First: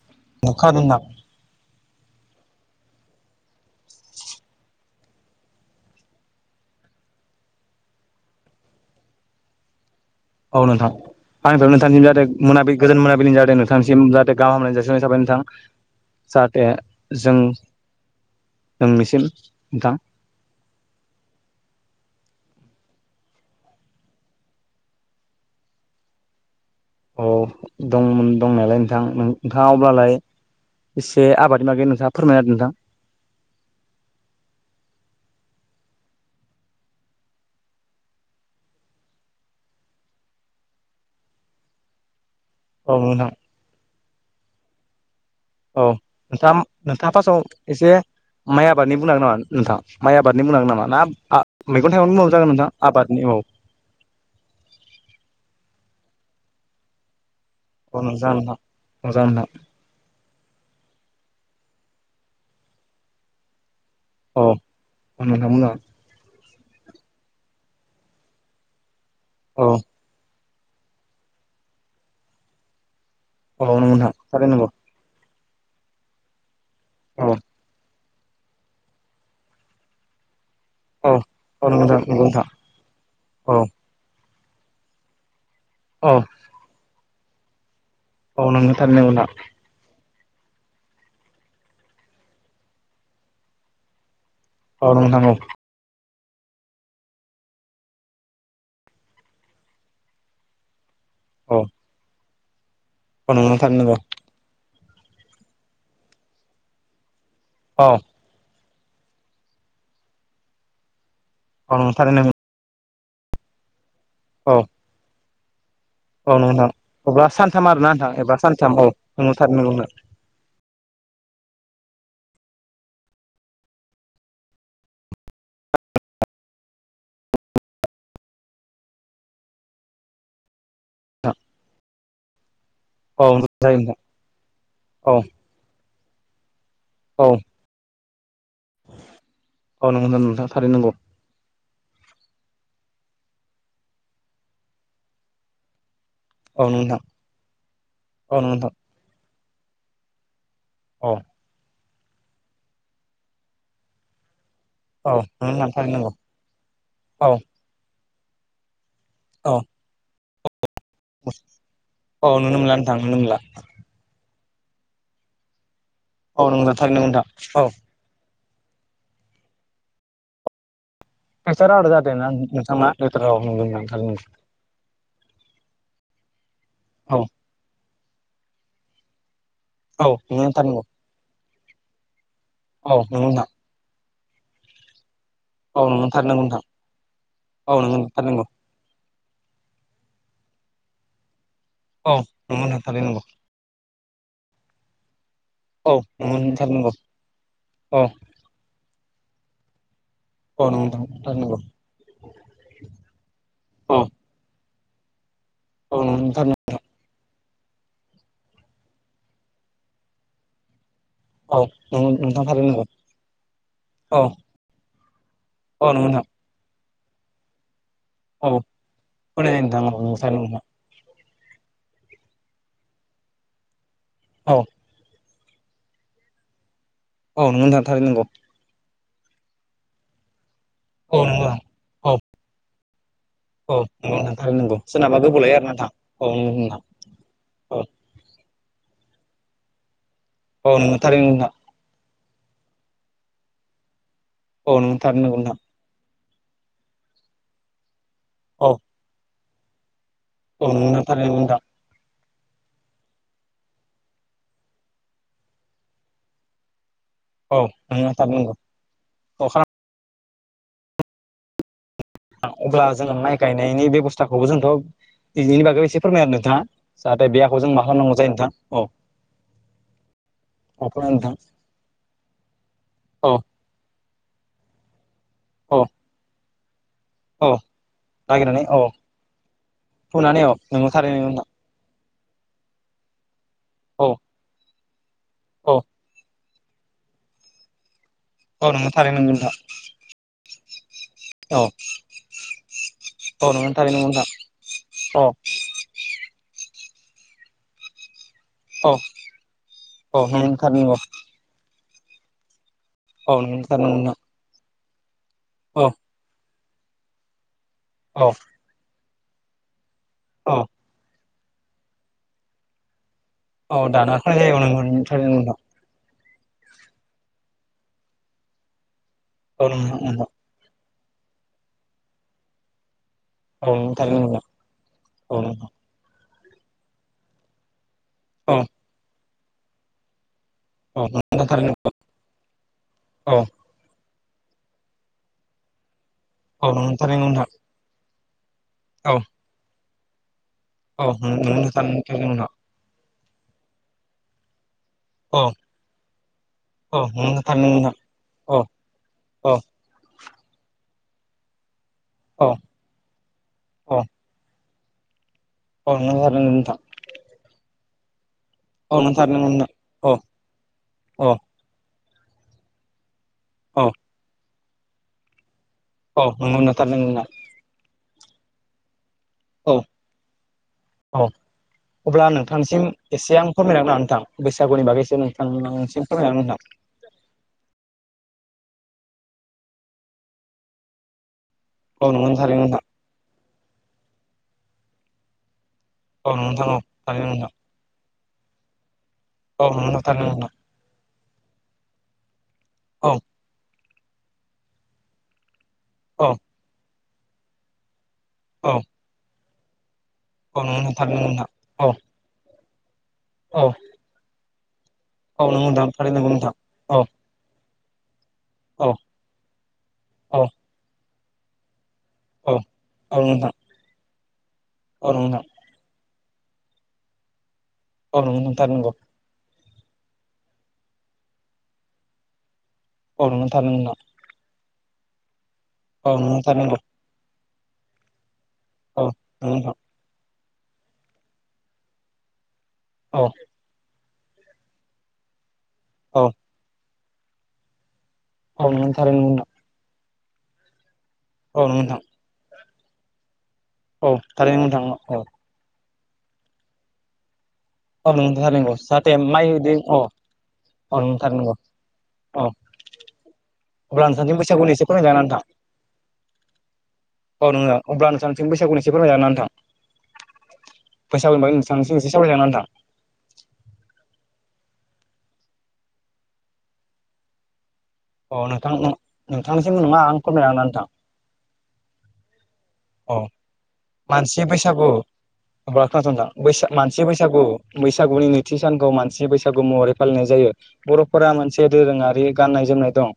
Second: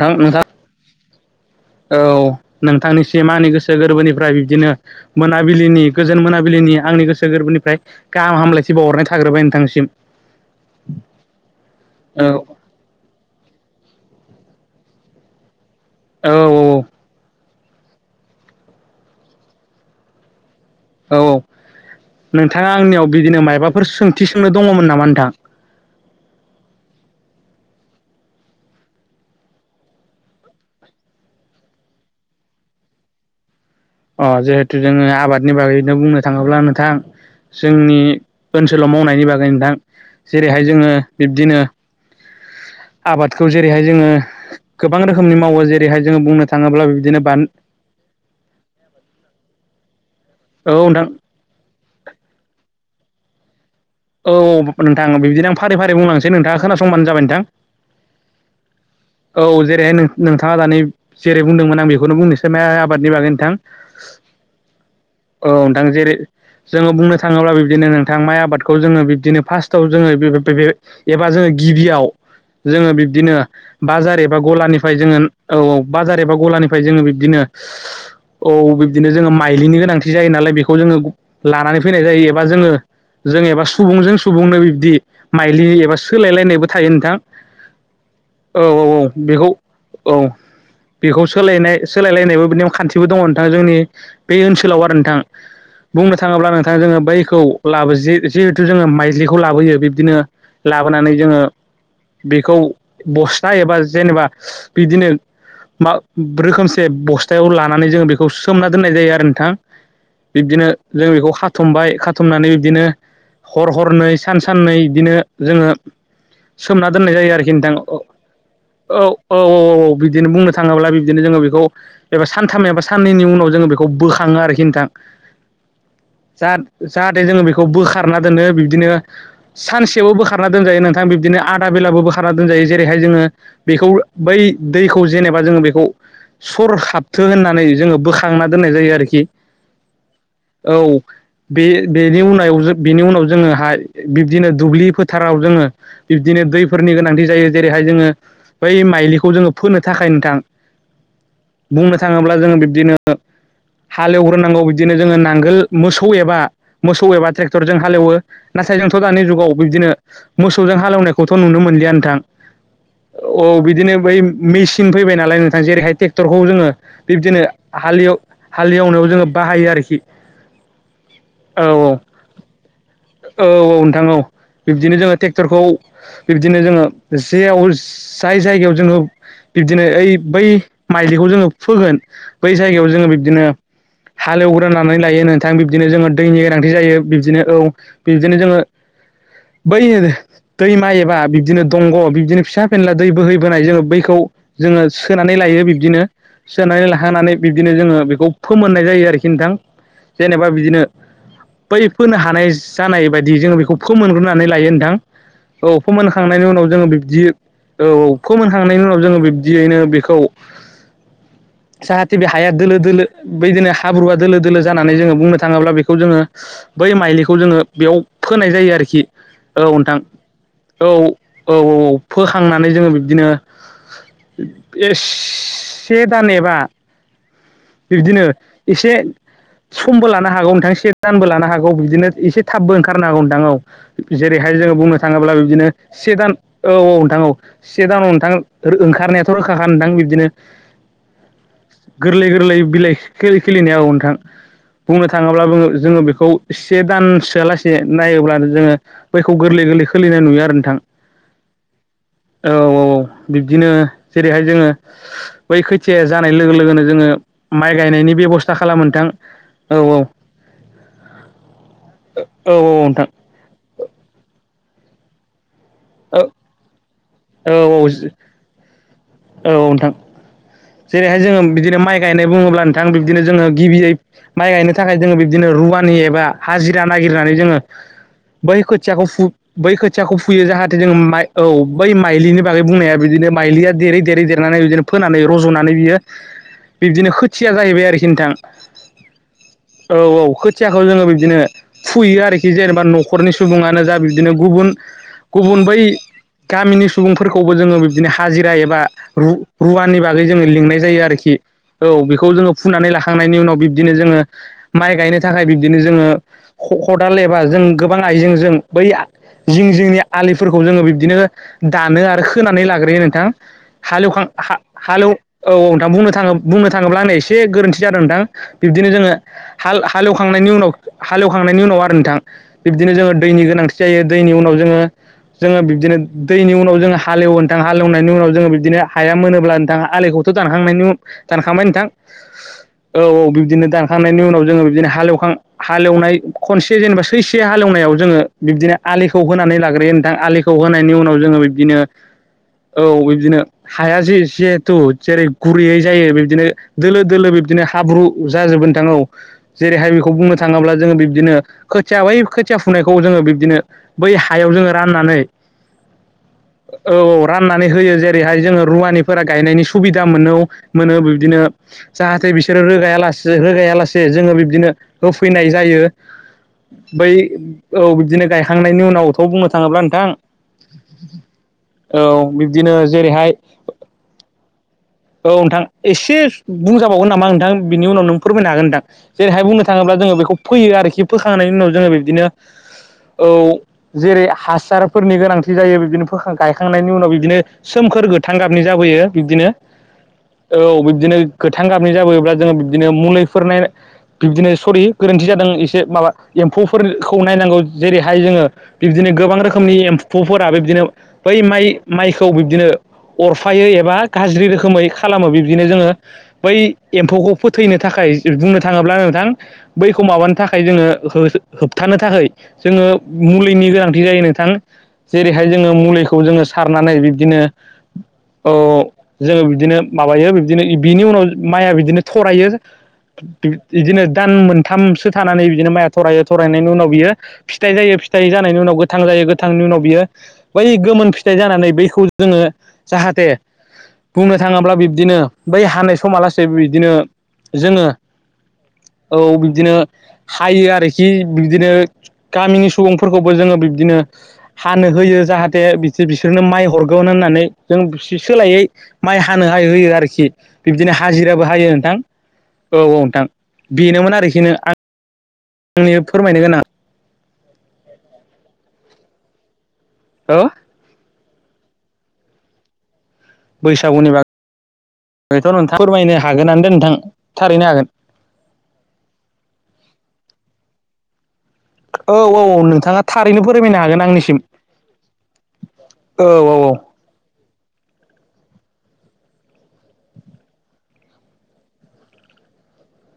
नोंथां नोंथां [unintelligible] औ नोंथांनिसिम आंनि गोसो गोरबोनिफ्राय बिब्दिनो मोनाबिलिनि गोजोन मोनाबिलिनि आंनि गोसो गोरबोनिफ्राय गाहाम हामलायथि बावहरनाय थाग्रोबाय नोंथांनिसिम औ नोंथां आंनिफ्राय नोंथांसिम औ जाथे मोनाबि गोजोन मोनाबिलिनि जाथे नोंथांसिम जाथे जाहाथे गाहाम हामलायनाय जासिनाय थाबाय नोंथां औ जाहाथे जों नोंनिसिम गाहाम औ औ नोंथाङा आंनियाव बिदिनो मायबाफोर सोंथि सोंनो दङमोन नामा नोंथां? [inaudible] औ दंमोन दंनायालाय नोंथां नोंथाङा अब्लालाय एसे आबादनि मागै नोंथाङा फोरमायना होदो नोंथां। अ जिहेथु जोङो आबादनि बागैनो बुंनो थाङोब्ला नोंथां। जोंनि ओनसोलाव मावनायनि बागै नोंथां जेरैहाय जोङो बिब्दिनो औ नोंथां आबादखौ जेरैहाय जोङो गोबां रोखोम औ नोंथाङा नोंथाङा बान फार्स्टआव एसे माइ आबादनि बुंनो हागोन नामा नोंथाङा? माइ आबादनि बुंनांगोन औ नामा ना नोंथां मैगं थाइगंनि बुंबाबो जागोन नोंथां आबादनि औ औ नोंथां बिद्बिनो आं फारि फारि बुंलांसै नोंथाङा खोनासंबानो जाबाय नोंथां। [inaudible] मोजां नोंथां औ जेरैहाय नोंथाङा दानि जेरै बुंदोंमोन आं बेखौनो बुंनोसै माय आबादनि बागै नोंथां औ बुंनो औ हागोन नोंथां। जेरै जोङो बुंनो थाङोब्ला बिब्दिनो नोंथां माइ आबादखौ जोङो बिब्दिनो औ फार्स्टआव जोङो एबा जोङो गिबियाव जोङो बिब्दिनो औ नंगौ नोंथां बाजार एबा थारैनो नंगौ गलानिफ्राय जोङो औ औ बाजार एबा गलानिफ्राय जोङो औ बिबदिनो औ औ बिब्दिनो जोङो माइलिनि गोनांथि जायो नालाय बेखौ जोङो औ औ लानानै नंगौ फैनाय नोंथां नंगौ जायो एबा नोंथां जोङो जों औ एबा सुबुंजों सुबुंनो बिब्दि माइलि एबा औ सोलायलायनायबो थायो नोंथां। औ नोंगौ औ औ थारैनो बेखौ औ बेखौ सोलायनाय सोलायलायनायबो बिदि खान्थिबो दङ' नोंथां जोंनि बे ओनसोलाव नंगौ आरो नोंथां औ नंगौ बुंनो थाङोब्ला नोंथाङा जोङो बैखौ लाबोज जिहेथु जोङो माइज्लिखौ लाबोयो बिब्दिनो लाबोनानै जोङो औ औ बेखौ औ बस्था नंगौ थारैनो एबा नंगौ जेनेबा बिदिनो मा रोखोमसे बस थायाव औ लानानै जोङो बेखौ सोमना दोननाय जायो आरो नोंथां बिब्दिनो जों बेखौ औ नंगौ खाथुमबाय थारैनो नंगौ खाथुमनानै बिद्बिनो हर हरनै सान औ साननै बिदिनो जोङो औ नंगौ नोंथां सोमना दोननाय अब्ला जायो आरोखि सानथाम नोंथां आरोना औ एबा सानथाम औ नंगौ औ औ थारैनो नंगौ औ बिदिनो बुंनो थाङोब्ला बिद्बिनो जोङो बेखौ एबा सानथाम एबा साननैनि उनाव जोङो बेखौ बोखाङो आरोखि ओनथां जाहा-जाहाथे जोङो बेखौ बोख बोखारना दोनो बिद्बिनो सानसेयावबो बोखारना दोनजायो नोंथां बिब्दिनो आदा बेलाबो बोखारना दोनजायो। जेरैहाय जोङो औ जायो बेखौ नोंथां बै दैखौ औ जेनेबा जोङो बेखौ सर औ हाबथो होननानै जोङो बोख खांना दोननाय जायो आरोखि औ नंगौ नोंथां थारैनो औ नंगौ बे बेनि उनाव जों बिनि उनाव जोङो हाय बिब्दिनो दुब्लि फोथाराव जोङो बिब्दिनो औ नंगौ दैफोरनि नोंथां गोनांथि जायो जेरैहाय जोङो औ नंगौ बै नोंथां माइलिखौ जोङो फोनो थाखाय नोंथां औ बुंनो थाङोब्ला जोङो बिब्दिनो हालेवग्रोनांगौ बि बिदिनो औ जोङो नंगौ नांगोल नोंथां थारैनो मोसौ नंगौ एबा मोसौ औ एबा ट्रेक्टरजों हालेवो नाथाइ जों दानि औ जुगाव बिद्बिनो मोसौ मोसौजों हालेवनायखौथ' नुनो मोनलिया नोंथां औ नुनो मोनला नोंथां नुनो मोनला औ बिदिनो बै मेसिन फैबाय नालाय नोंथां जेरैहाय टेक्टरखौ औ नंगौ जोङो नोंथां थारैनो नंगौ नोंथां बिबदिनो औ हालिएव हालिएवनायाव जोङो बाहायो आरोखि। औ औ औ नोंथां औ [unintelligible] बिब्दिनो जोङो टेक्टरखौ बिब्दिनो जोङो औ जेयाव जाय जायगायाव जोङो बिब्दिनो औ ओइ नंगौ बै नोंथां नंगौ माइलिखौ जोङो फोगोन बै जायगायाव औ जोङो नंगौ बिब्दिनो नोंथां हालेवग्रोनानै लायो नोंथां औ बिब्दिनो नंगौ जोङो थारैनो नंगौ दैनि नोंथां गोनांथि जायो ‌। बिदिनो औ नंगौ नोंथां बिबदिनो नंगौ जोङो बै दैमा एबा बिबदिनो दंग' औ बिदिनो फिसा नंगौ नोंथां फेनला थारैनो दै नंगौ बोहैबोनाय जोङो बैखौ जोङो सोननानै लायो औ बिब्दिनो नंगौ नोंथां सोनानै नंगौ लाहानानै बिब्दिनो जोङो औ बेखौ फोमोननाय जायो आरोखि नोंथां। जेनेबा अ नंगौ बिदिनो नोंथां थारै नंगौ। बै फोनो हानाय जानाय बायदि जोङो बेखौ औ फोमोनग्रोनानै लायो नोंथां। औ नंगौ फोमोनखांनायनि नोंथां उनाव जोङो बिब्दि औ औ फोमोनखांनायनि उनाव जोङो बिब्दियैनो बेखौ औ जाहाथे नंगौ बे नोंथां हाया थारैनो दोलो नंगौ दोलो बैदिनो हाब्रुआ औ दोलो दोलो जानानै जोङो बुंनो थाङोब्ला बेखौ जोङो बै माइलिखौ जोङो बेयाव फोनाय जायो आरोखि औ नोंथां औ औ औ फोखांनानै जोङो बिबदिनो एस से दान एबा औ नंगौ बिब्दिनो नोंथां एसे समबो लानो हागौ नोंथां। से दानबो लानो हागौ बिब्दिनो औ इसे थाबबो ओंखारनो हागौ नोंथां औ फोरमायनाय नोंथां औ नंगौ थारैनो नंगौ औ नंगौ नोंथां थारैनो नंगौ औ नंगौ औ नंगौ नोंथां जेरैहाय थारैनो जोङो नंगौ बुंनो सोरनाबा थाङोब्ला गोबाव लायो आरो बिब्दिनो ना से दान औ नोंथां औ नोंथां औ से दानाव नोंथां ओंखारनायाथ' रोखाखा नोंथां बिब्दिनो औ नोंगौ थारैनो नोंथां। गोरलै गोरलै बिलाइ खिलि खिलिनाया औ नोंथां बुंनो थाङोब्ला नोंथां बो जोङो बेखौ से दानसोआलासे नायोब्लानो जोङो बैखौ गोरलै गोरलैखौ अ नंगौ थारैनो नोंथां। औ औ बिब्दिनो जेरैहाय जोङो बै खैथियाया जानाय लोगो लोगोनो जोङो औ माइ नंगौ थारैनो नंगौ नोंथां औ नंगौ थारैनो नंगौ नोंथां औ नंगौ गायनायनि थारैनो नंगौ बेब'स्था खालामो नोंथां औ औ। औ औ अब्ला नोंथां जोङो माइ गायनायनि बेब'स्थाखौबो जोंथ' बिदिनि बागै खौ एसे औ फोरमायना होदो नोंथाङा जाहाथे बे औ हाखौ जों औ मा खामनांगौ जायो नोंथां औ। औ नोंथां। औ फोरमाय जेरैहाय नोंथां जोङो बिदिनो माइ गायनाय बुङोब्ला नोंथां बिब्दिनो औ जोङो गिबियै माइ गायनो थाखाय जोङो बिबदिनो औ रुवानि एबा हाजिरा नागिरनानै औ जोङो बै नागिरनानै औ खोथियाखौ बै खोथियाखौ फुनानै फुयो औ जाहाथे नोंगौ जों थारैनो माइ नोंगौ नोंथां औ बै माइलिनि बागै बुंनाया बिदिनो माइलिया देरै औ देरै देरनानै बिदिनो फोनानै रज'नानै औ बियो बिबदिनो खोथिया जाहैबाय आरोखि। नोंथां औ नोंगौ थारैनो नोंगौ नोंथां। औ औ खोथियाखौ जोङो बिबदिनो औ फुयो आरोखि जेनेबा न'खरनि औ नोंगौ सुबुङानो जा थारैनो नोंगौ नोंथां बिबदिनो गुबुन औ गुबुन बै गामिनि सुबुंफोरखौबो जोङो बिब्दिनो हाजिरा एबा औ रू रुवानि बाग औ जोङो नोंगौ लिंनाय थारैनो नोंगौ जायो आरोखि। औ बेखौ जोङो फुनानै लाखांनायनि औ उनाव नोंगौ बिब्दिनो थारैनो नोंगौ नोंथां जोङो माइ गायनो थाखाय बिब्दिनो औ जोङो ख' खदाल एबा जों गोबां औ आइजेंजों बै जिं जिंनि औ आलिफोरखौ जोङो बिब्दिनो दानो आरो खोनानै लाग्रोयो नोंथां। औ दान [unintelligible] हालौ औ औ नोंथां बुंनो थां बुंनो थाङोब्ला आंनिया एसे गोरोन्थि जादों नोंथां बिब्दिनो जोङो नोंथां औ हाल नोंगौ नोंथां हालेवखांनायनि उनाव हालेवखांनायनि उनाव आरो नोंथां बिब्दिनो जोङो दैनि औ गोनांथि नोंगौ जायो थारैनो दैनि नोंगौ उनाव जोङो जोङो नोंथां बिबदिनो दैनि उनाव जोङो हालएवो नोंथां हाल एवनायनि उनाव जोङो औ नोंथां औ बिब्दनो हाया मोनोब्ला नोंथां आलिखौ दानखांनायनि उन नोंगौ दानखांबाय थारैनो नोंथां औ औ नोंगौ नोंथां बिब्दिनो दानखां नायनि उनाव जोङो बिब्दिनो हालेवखां हालेवनाय खनसे औ नोंगौ जेनेबा थारैनो नोंगौ सैसे नोंथां हालेवनायाव जोङो बिब्दिनो औ आलिखौ होनानै लाग्रोयो नोंथां आलिखौ खौ होनायनि उनाव औ जोङो नोंगौ बिब्दिनो थारैनो नोंगौ नोंथां औ बिब्दिनो हाया जे जिहेथु जेरै औ गुरैयै जायो बिब्दिनो औ दोलो दोलो नंगौ बिबदिनो थारैनो नोंथां हाब्रु जाजोब नोंथाङा औ औ जेरैहाय खौ बुंनो थाङोब्ला जोङो बि दिनो खोथिया बै औ खोथिया फुनायखौ जोङो बिब्दिनो औ बै हायाव जोङो राननानै औ औ [unintelligible] राननानै होयो जेरैहाय जोङो औ नंगौ रुवानिफोरा थारैनो गायनायनि नोंथां सुबिदा औ मोनो मोनो। औ बिदिनो जाहाथे बिसोरो रोगाया लासे रोगाया औ लासे जोङो बिबदिनो होफैनाय जायो औ नंगौ थारैनो बै नोंथां औ बिदिनो गायखांनायनि उनाव खौ बुंनो थाङोब्ला औ नोंथां औ औ अब्ला बिब्दिनो नोंथांसिम जेरैहाय एसे आं फोरमायना [unintelligible] नोंथां बैसागुनि बागै एसे औ नोंथां नोंथांनिसिम एसे फोरमायना बुंजाबावगोन नामा नोंथां बिनि उनावनो फोरमायनो हागोन नोंथां जेरैहाय बुंनो थाङोब्ला जोङो बेखौ फैयो आरोखि फोखांनायनि उनाव जोङो होनो नोंथां औ बिदिनो नंगौ थारैनो नोंथां औ जेरै हासारफोरनि गोनांथि जायो। बिदिनो फोखां औ नंगौ नोंथां औ गायखांनायनि उनाव थारैनो बिदिनो नोंथां सोमखोर गोथां गाबनि जाबोयो बिदिनो औ [unintelligible] गोथां गाबनि जाबोयोब्ला जोङो बिदिनो नंगौ थारैनो नोंथां औ मुलिफोरनाय बिब्दिनो सरि गोरोन्थि जादों। माबा औ एम्फौफोरखौ नायनांगौ जेरैहाय जोङो औ बिब्दिनो गोबां रोखोमनि एम फौफोरा औ बिब्दिनो नंगौ थारैनो बै नोंथां माइ औ माइखौ बिब्दिनो औ अरफायै एबा गाज्रि रोखोमै खालामो औ नंगौ बिब्दिनो नोंथां जोङो थारैनो नंगौ नोंथां बै औ एम्फौखौ फोथैनो थाखाय बुंनो औ थाङोब्ला नोंथां बैखौ माबानो थाखाय जोङो होबथानो थाखाय औ जोङो औ नोंथां मुलिनि गोनांथि जायो नोंथां औ नंगौ नोंथां जेरैहाय जोङो मुलिखौ खौ जोङो सारनानै बिब्दिनो ओ नोंगौ नोथां औ नोंगौ। जोङो बिदिनो माबायो बिब्दिनो बिनि उनाव माइया बिदिनो थरायो। औ नंगौ थारैनो नोंथां बिदिनो दान मोनथामसो थानानै बिदिनो माया औ थरायो नंगौ थारैनो थरायनायनि नंगौ उनाव बियो फिथाइ जायो फिथाइ जानायनि उनाव गोथां औ जायो नंगौ गोथांनि नोंथां उनाव बियो बै गोमोन फिथाइ जानानै बैखौ जोङो औ जाहाथे बुंनो थाङोब्ला बिब्दिनो बै हानाय औ समालासे बिदिनो जोङो औ औ [unintelligible] बिब्दिनो हायो आरोखि औ बिदिनो नंगौ नोंथां गामिनि सुबुंफोरखौबो जोङो बिदिनो औ थारैनो नोंथां हानो होयो औ जाहाथे बि बिसोरनो माइ हरगोन होननानै जों औ सि नोंथां सोलायै थारैनो जाहाथे माइ हानो हाय बिदि होयो औ आरोखि बिबदिनो औ नोंथां हाजिराबो थारैनो औ हायो नोंथां औ औ नोंथां। अब्ला [unintelligible] बैसागु [unintelligible] नोंथां आंनो फोरमायनो गोनां औ नोङो अब्ला [unintelligible] बैसागुनि [unintelligible] थां हो [unintelligible] बेथ' नोंथाङा फोरमायनो हागोनानो दे नोंथां थारैनो हागोन अ नोंथां नोंथांनिसिमबो नङा आं [unintelligible] नोंथां औ औ औ नोंथाङा अ थारैनो फोरमायना मानसि बैसागु [unintelligible] औ औ बैसा औ मानसि बैसागु बैसागुनि नैथि सानखौ मानसि बैसागु महरै फालिनाय जायो बर'फोरा मोनसे दोरोङारि गाननाय जोमनाय दं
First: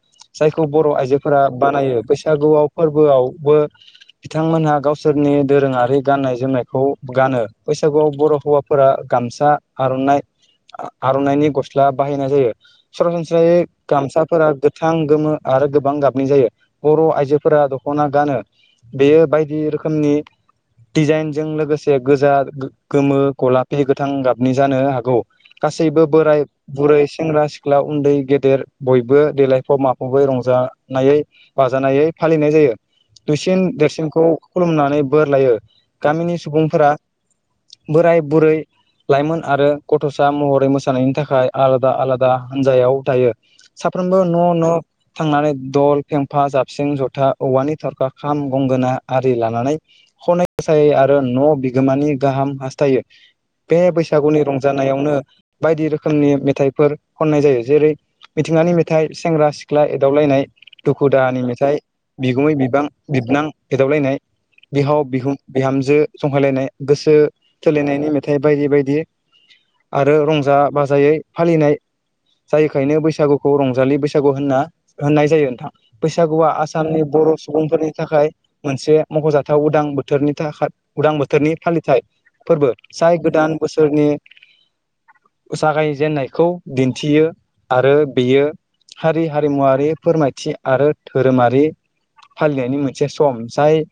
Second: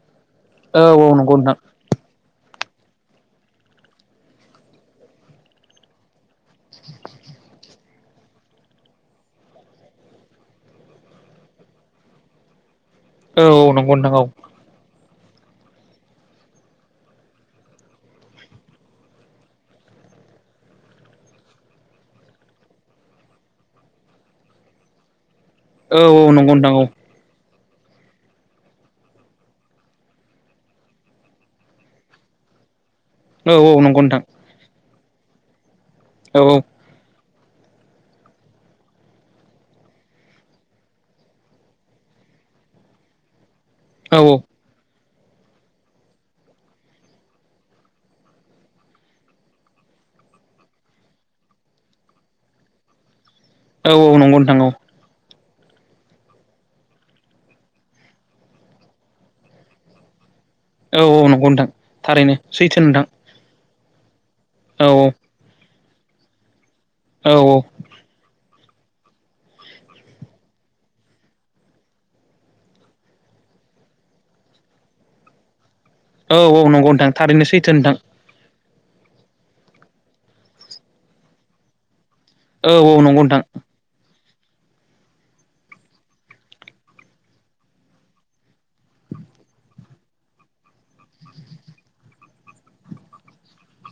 जायखौ औ बर' औ नंगौ आइजोफोरा नोंथां बानायो बै बैसागुआव फोरबोआवबो बिथांमोनहा गावसोरनि दोरोङारि गाननाय जोमनायखौ गानो बैसागुआव बर' हौवाफोरा गामसा आर'नाइ आर'नाइनि गस्ला बाहायनाय जायो औ सरासनस्रायै औ नंगौ नोंथां औ गामसाफोरा गोथां गोमो आरो गोबां गाबनाय जायो बर' आइजोफोरा दख'ना गानो बेयो बायदि रोखोमनि दिजाइनजों लोगोसे गोजा गोमो गलाफि गोथां गाबनि जानो हागौ औ गासैबो औ बोराय नंगौ नोंथां बुरै सेंग्रा सिख्ला सिख्ला उनदै गेदेर बयबो देलायफब माफबबै रंजानाय बाजानायै फालिनाय जायो औ दुइसिन औ औ नंगौ नोंथां देरसिनखौ खुलुमनानै बोर लायो गामिनि औ सुबुंफोरा बोराय बुरै लाइमोन आरो गथ'सा महरै मोसानायनि थाखाय आलादा आलादा हानजायाव थायो औ साफ्रोमबो औ न' न' थांनानै दल फेंफा जाबसिं ज'था औवानि थरखा खाम गंगोना आरि लानानै खनै मोसायै आरो न' बिगोमानि गाहाम हासथायो बे औ औ नंगौ बैसागुनि नोंथां औ रंजानायावनो बायदि रोखोमनि मेथाइफोर खननाय जायो जेरै मिथिंगानि मेथाइ सेंग्रा सिख्ला एदावलायनाय औ दुखु औ दाहानि नंगौ नोंथां मेथाइ थारैनो बिगुमै सैथो बिबां नोंथां बिबोनां एदावलायनाय औ बिहाव बिखुन बिहामजो जंखायलायनाय गोसो औ थोलायनायनि मेथाइ बायदि बायदि आरो रंजा बाजायै फालिनाय जायोखायनो बैसागुखौ रंजालि बैसागु होनना होननाय जायो नोंथां औ बैसागुया औ नंगौ आसामनि नोंथां बर' थारैनो सैथो सुबुंफोरनि नोंथां थाखाय मोनसे मख'जाथाव उदां बोथोरनि थाखाय उदां बोथोरनि फालिथाय फोरबो औ जाय नंगौ नोंथां गोदान बोसोरनि [inaudible] जागाय जेनननायखौ दिनथियो आरो बेयो हारि हारिमुवारि फोरमायथि आरो दोरोमारि फालिनायनि मोनसे सम जाय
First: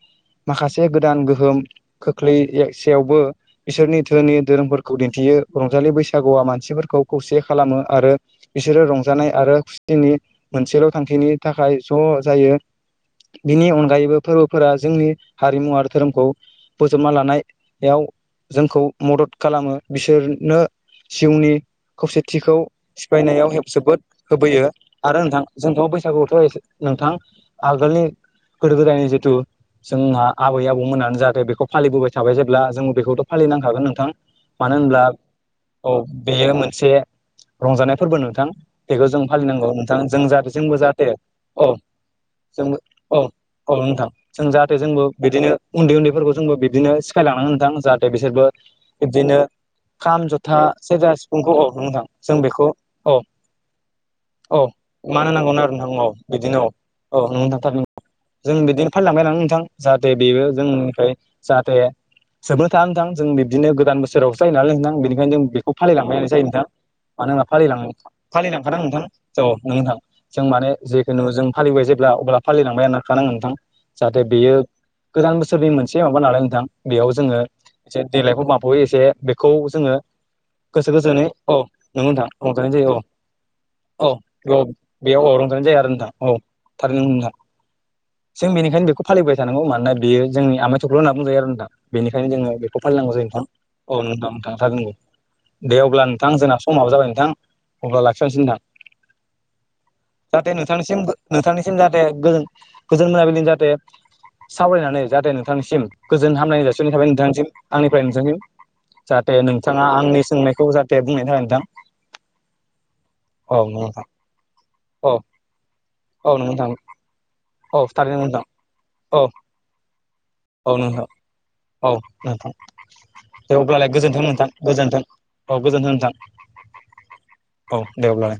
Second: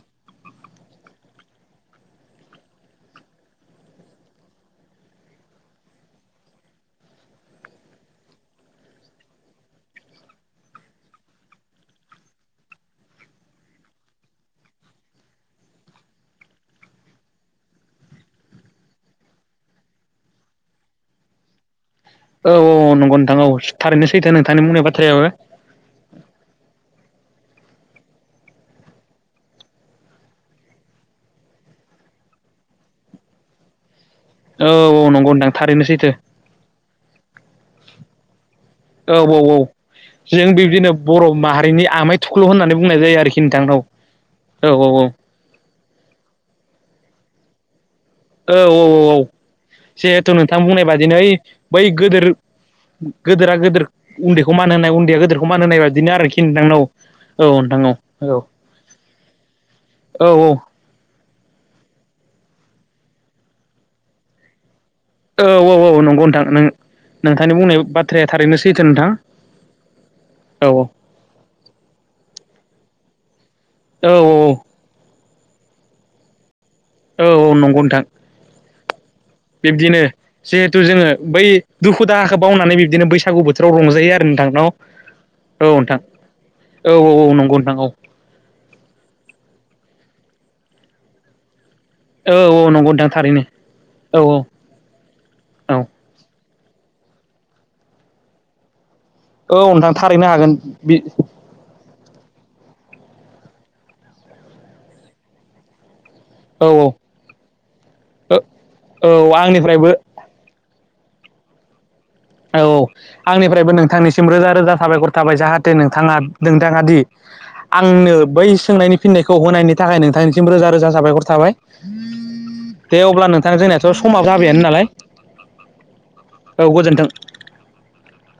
माखासे गोदान गोहोम खोख्लैसेयावबो बिसोरनि धोनि धोरोमफोरखौ दिनथियो रंजालि बैसागुआ मानसिफोरखौ खौसे खालामो आरो बिसोरो रंजानाय आरो मोनसेल' थांखिनि थाखाय ज' जायो बिनि अनगायैबो फोरबोफोरा जोंनि हारिमु आरो दोरोमखौ बोजबना लानायाव जोंखौ मदद खालामो बिसोरनो जिउनि औ खौसेथिखौ औ नंगौ नोंथां औ सिफायनायाव जोबोद थारैनो सैथो नोंथांनि होबोयो बुंनाय आरो बाथ्रायाबो नोंथां जोंथ' बैसागुयावथ' ए नोंथां आगोलनि गोदो गोदायनि जिथु जोंहा आबै आबौमोनानो जाहाथे बेखौ फालिबोबाय थाबाय जेब्ला जों बेखौथ' फालि नांखागोन नोंथां औ मानो औ होनब्ला नंगौ नोंथां थारैनो औ सैथो बेयो मोनसे रंजानाय फोरबो नोंथां बेखौ औ जों औ फालिनांगौ नोंथां जों जाथे जोंबो बिब्दिनो जाहाथे बर' औ माहारिनि आमाय थुख्ल' होननानै जोंबो बुंनाय जायो आरोखि नोंथां औ ओ नोथां जों औ जाहाथे जोंबो बिदिनो उनदै उनदैफोरखौ जोंबो बिदिनो सिखायलांनानै नोंथां जाहाथ थे बिसोरबो औ औ औ बिबदिनो खाम जिहेथु नोंथां ज'था बुंनाय सेरजा बादिनो ओइ सिफुंखौ बै औ नोंथां गोदोर जों बेखौ औ गोदोरा गोदोर उन्दैखौ औ मान होनाय उन्दैया मा गोदोरखौ होनांगौ मान आरो होनाय नोंथां बादिनो आरोखि बिदिनो नोंथां औ नां नोंथां औ जों बिदिनो फा लांबाय [unintelligible] नोंथां जाहाथे औ बेबो औ जोंनिफ्राय जाहाथे जोबनो थाङा नोंथां जों बिबदिनो गोदान बोसोराव जायो नालाय नोंथां बेनिखायनो औ जों बेखौ औ नंगौ फालिलांनाय जायो नोंथां नों मानो होनब्ला नोंथांनि फालि बुंनाय बाथ्राया थारैनो फालिलांखादा सैथो नोंथां औ नोंथां जों औ माने जेखुनु जों फालिबाय जे ब्ला अब्ला फालिलांबाय थाखानांगोन नोंथां औ जाहाथे बेयो औ गोदान बोसोरनि मोनसे माबा नालाय नोंथां बेयाव औ जोङो नंगौ एसे नोंथां देलायफब माफबयै एसे बेखौ जोङो बिब्दिनो जिहेथु गोसो जोङो गोजोनै औ बै दुखु दाहाखौ नोंथां बावनानै जायो औ बिब्दिनो बैसागु बोथोराव औ रंजायो आरो नोंथां औ बेयाव न' रंजानाय औ जायो आरो नोंथां औ थार औ औ ना नंगौ नोंथां औ जों बेनिखायनो बेखौ फालि लिबाय थानौ मानोना बेयो जोंनि आमथख्ल' होनना बुंजायो आरो दा बेनिखायनो औ जोङो औ बेखौ नंगौ फालिनांगौ जायो नोंथां थारैनो औ नोंथां नोंथाङा नोंगौ औ दे अब्ला नोंथां जोंना माबो जाबाय नोंथां अब्ला लाखिथनोसै नोंथां। नोंथां थारैनो जाहाथे हागोन बि नोंथांनिसिम नोंथांनिसिम जाहाथे ओ गोजोन मोनाबिलिजों जाहाथे सावरायनानै जाहाथे नोंथांनिसिम गोजोन हामलनाय औ औ जासिननि थाखाय नोंथांसिम आंनिफ्राय नोंथांसिम औ जाहाथे नोंथाङा आंनिफ्रायबो आंनि सोंनायखौ जाहाथे दे बुंनायनि थाखाय नोंथां [unintelligible] औ औ आंनिफ्रायबो नोंथां नोंथांनिसिम रोजा रोजा साबायखर औ थाबाय जाहाथे नोंथाङा औ नोंथां नोंथाङा दि औ आंनो थारैनो नोंथां बै सोंनायनि औ फिननायखौ होनायनि थाखाय नोंथांनिसिम रोजा औ रोजा नोंथां साबायखर थाबाय औ नोंथां दे अब्ला नोंथांजों दे अब्लालाय जोंनियाथ' समा गोजोन्थों नोंथां जाबायनो नालाय। गोजोन्थों औ गोजोनथों औ गोजोन्थों। औ दे अब्लालाय।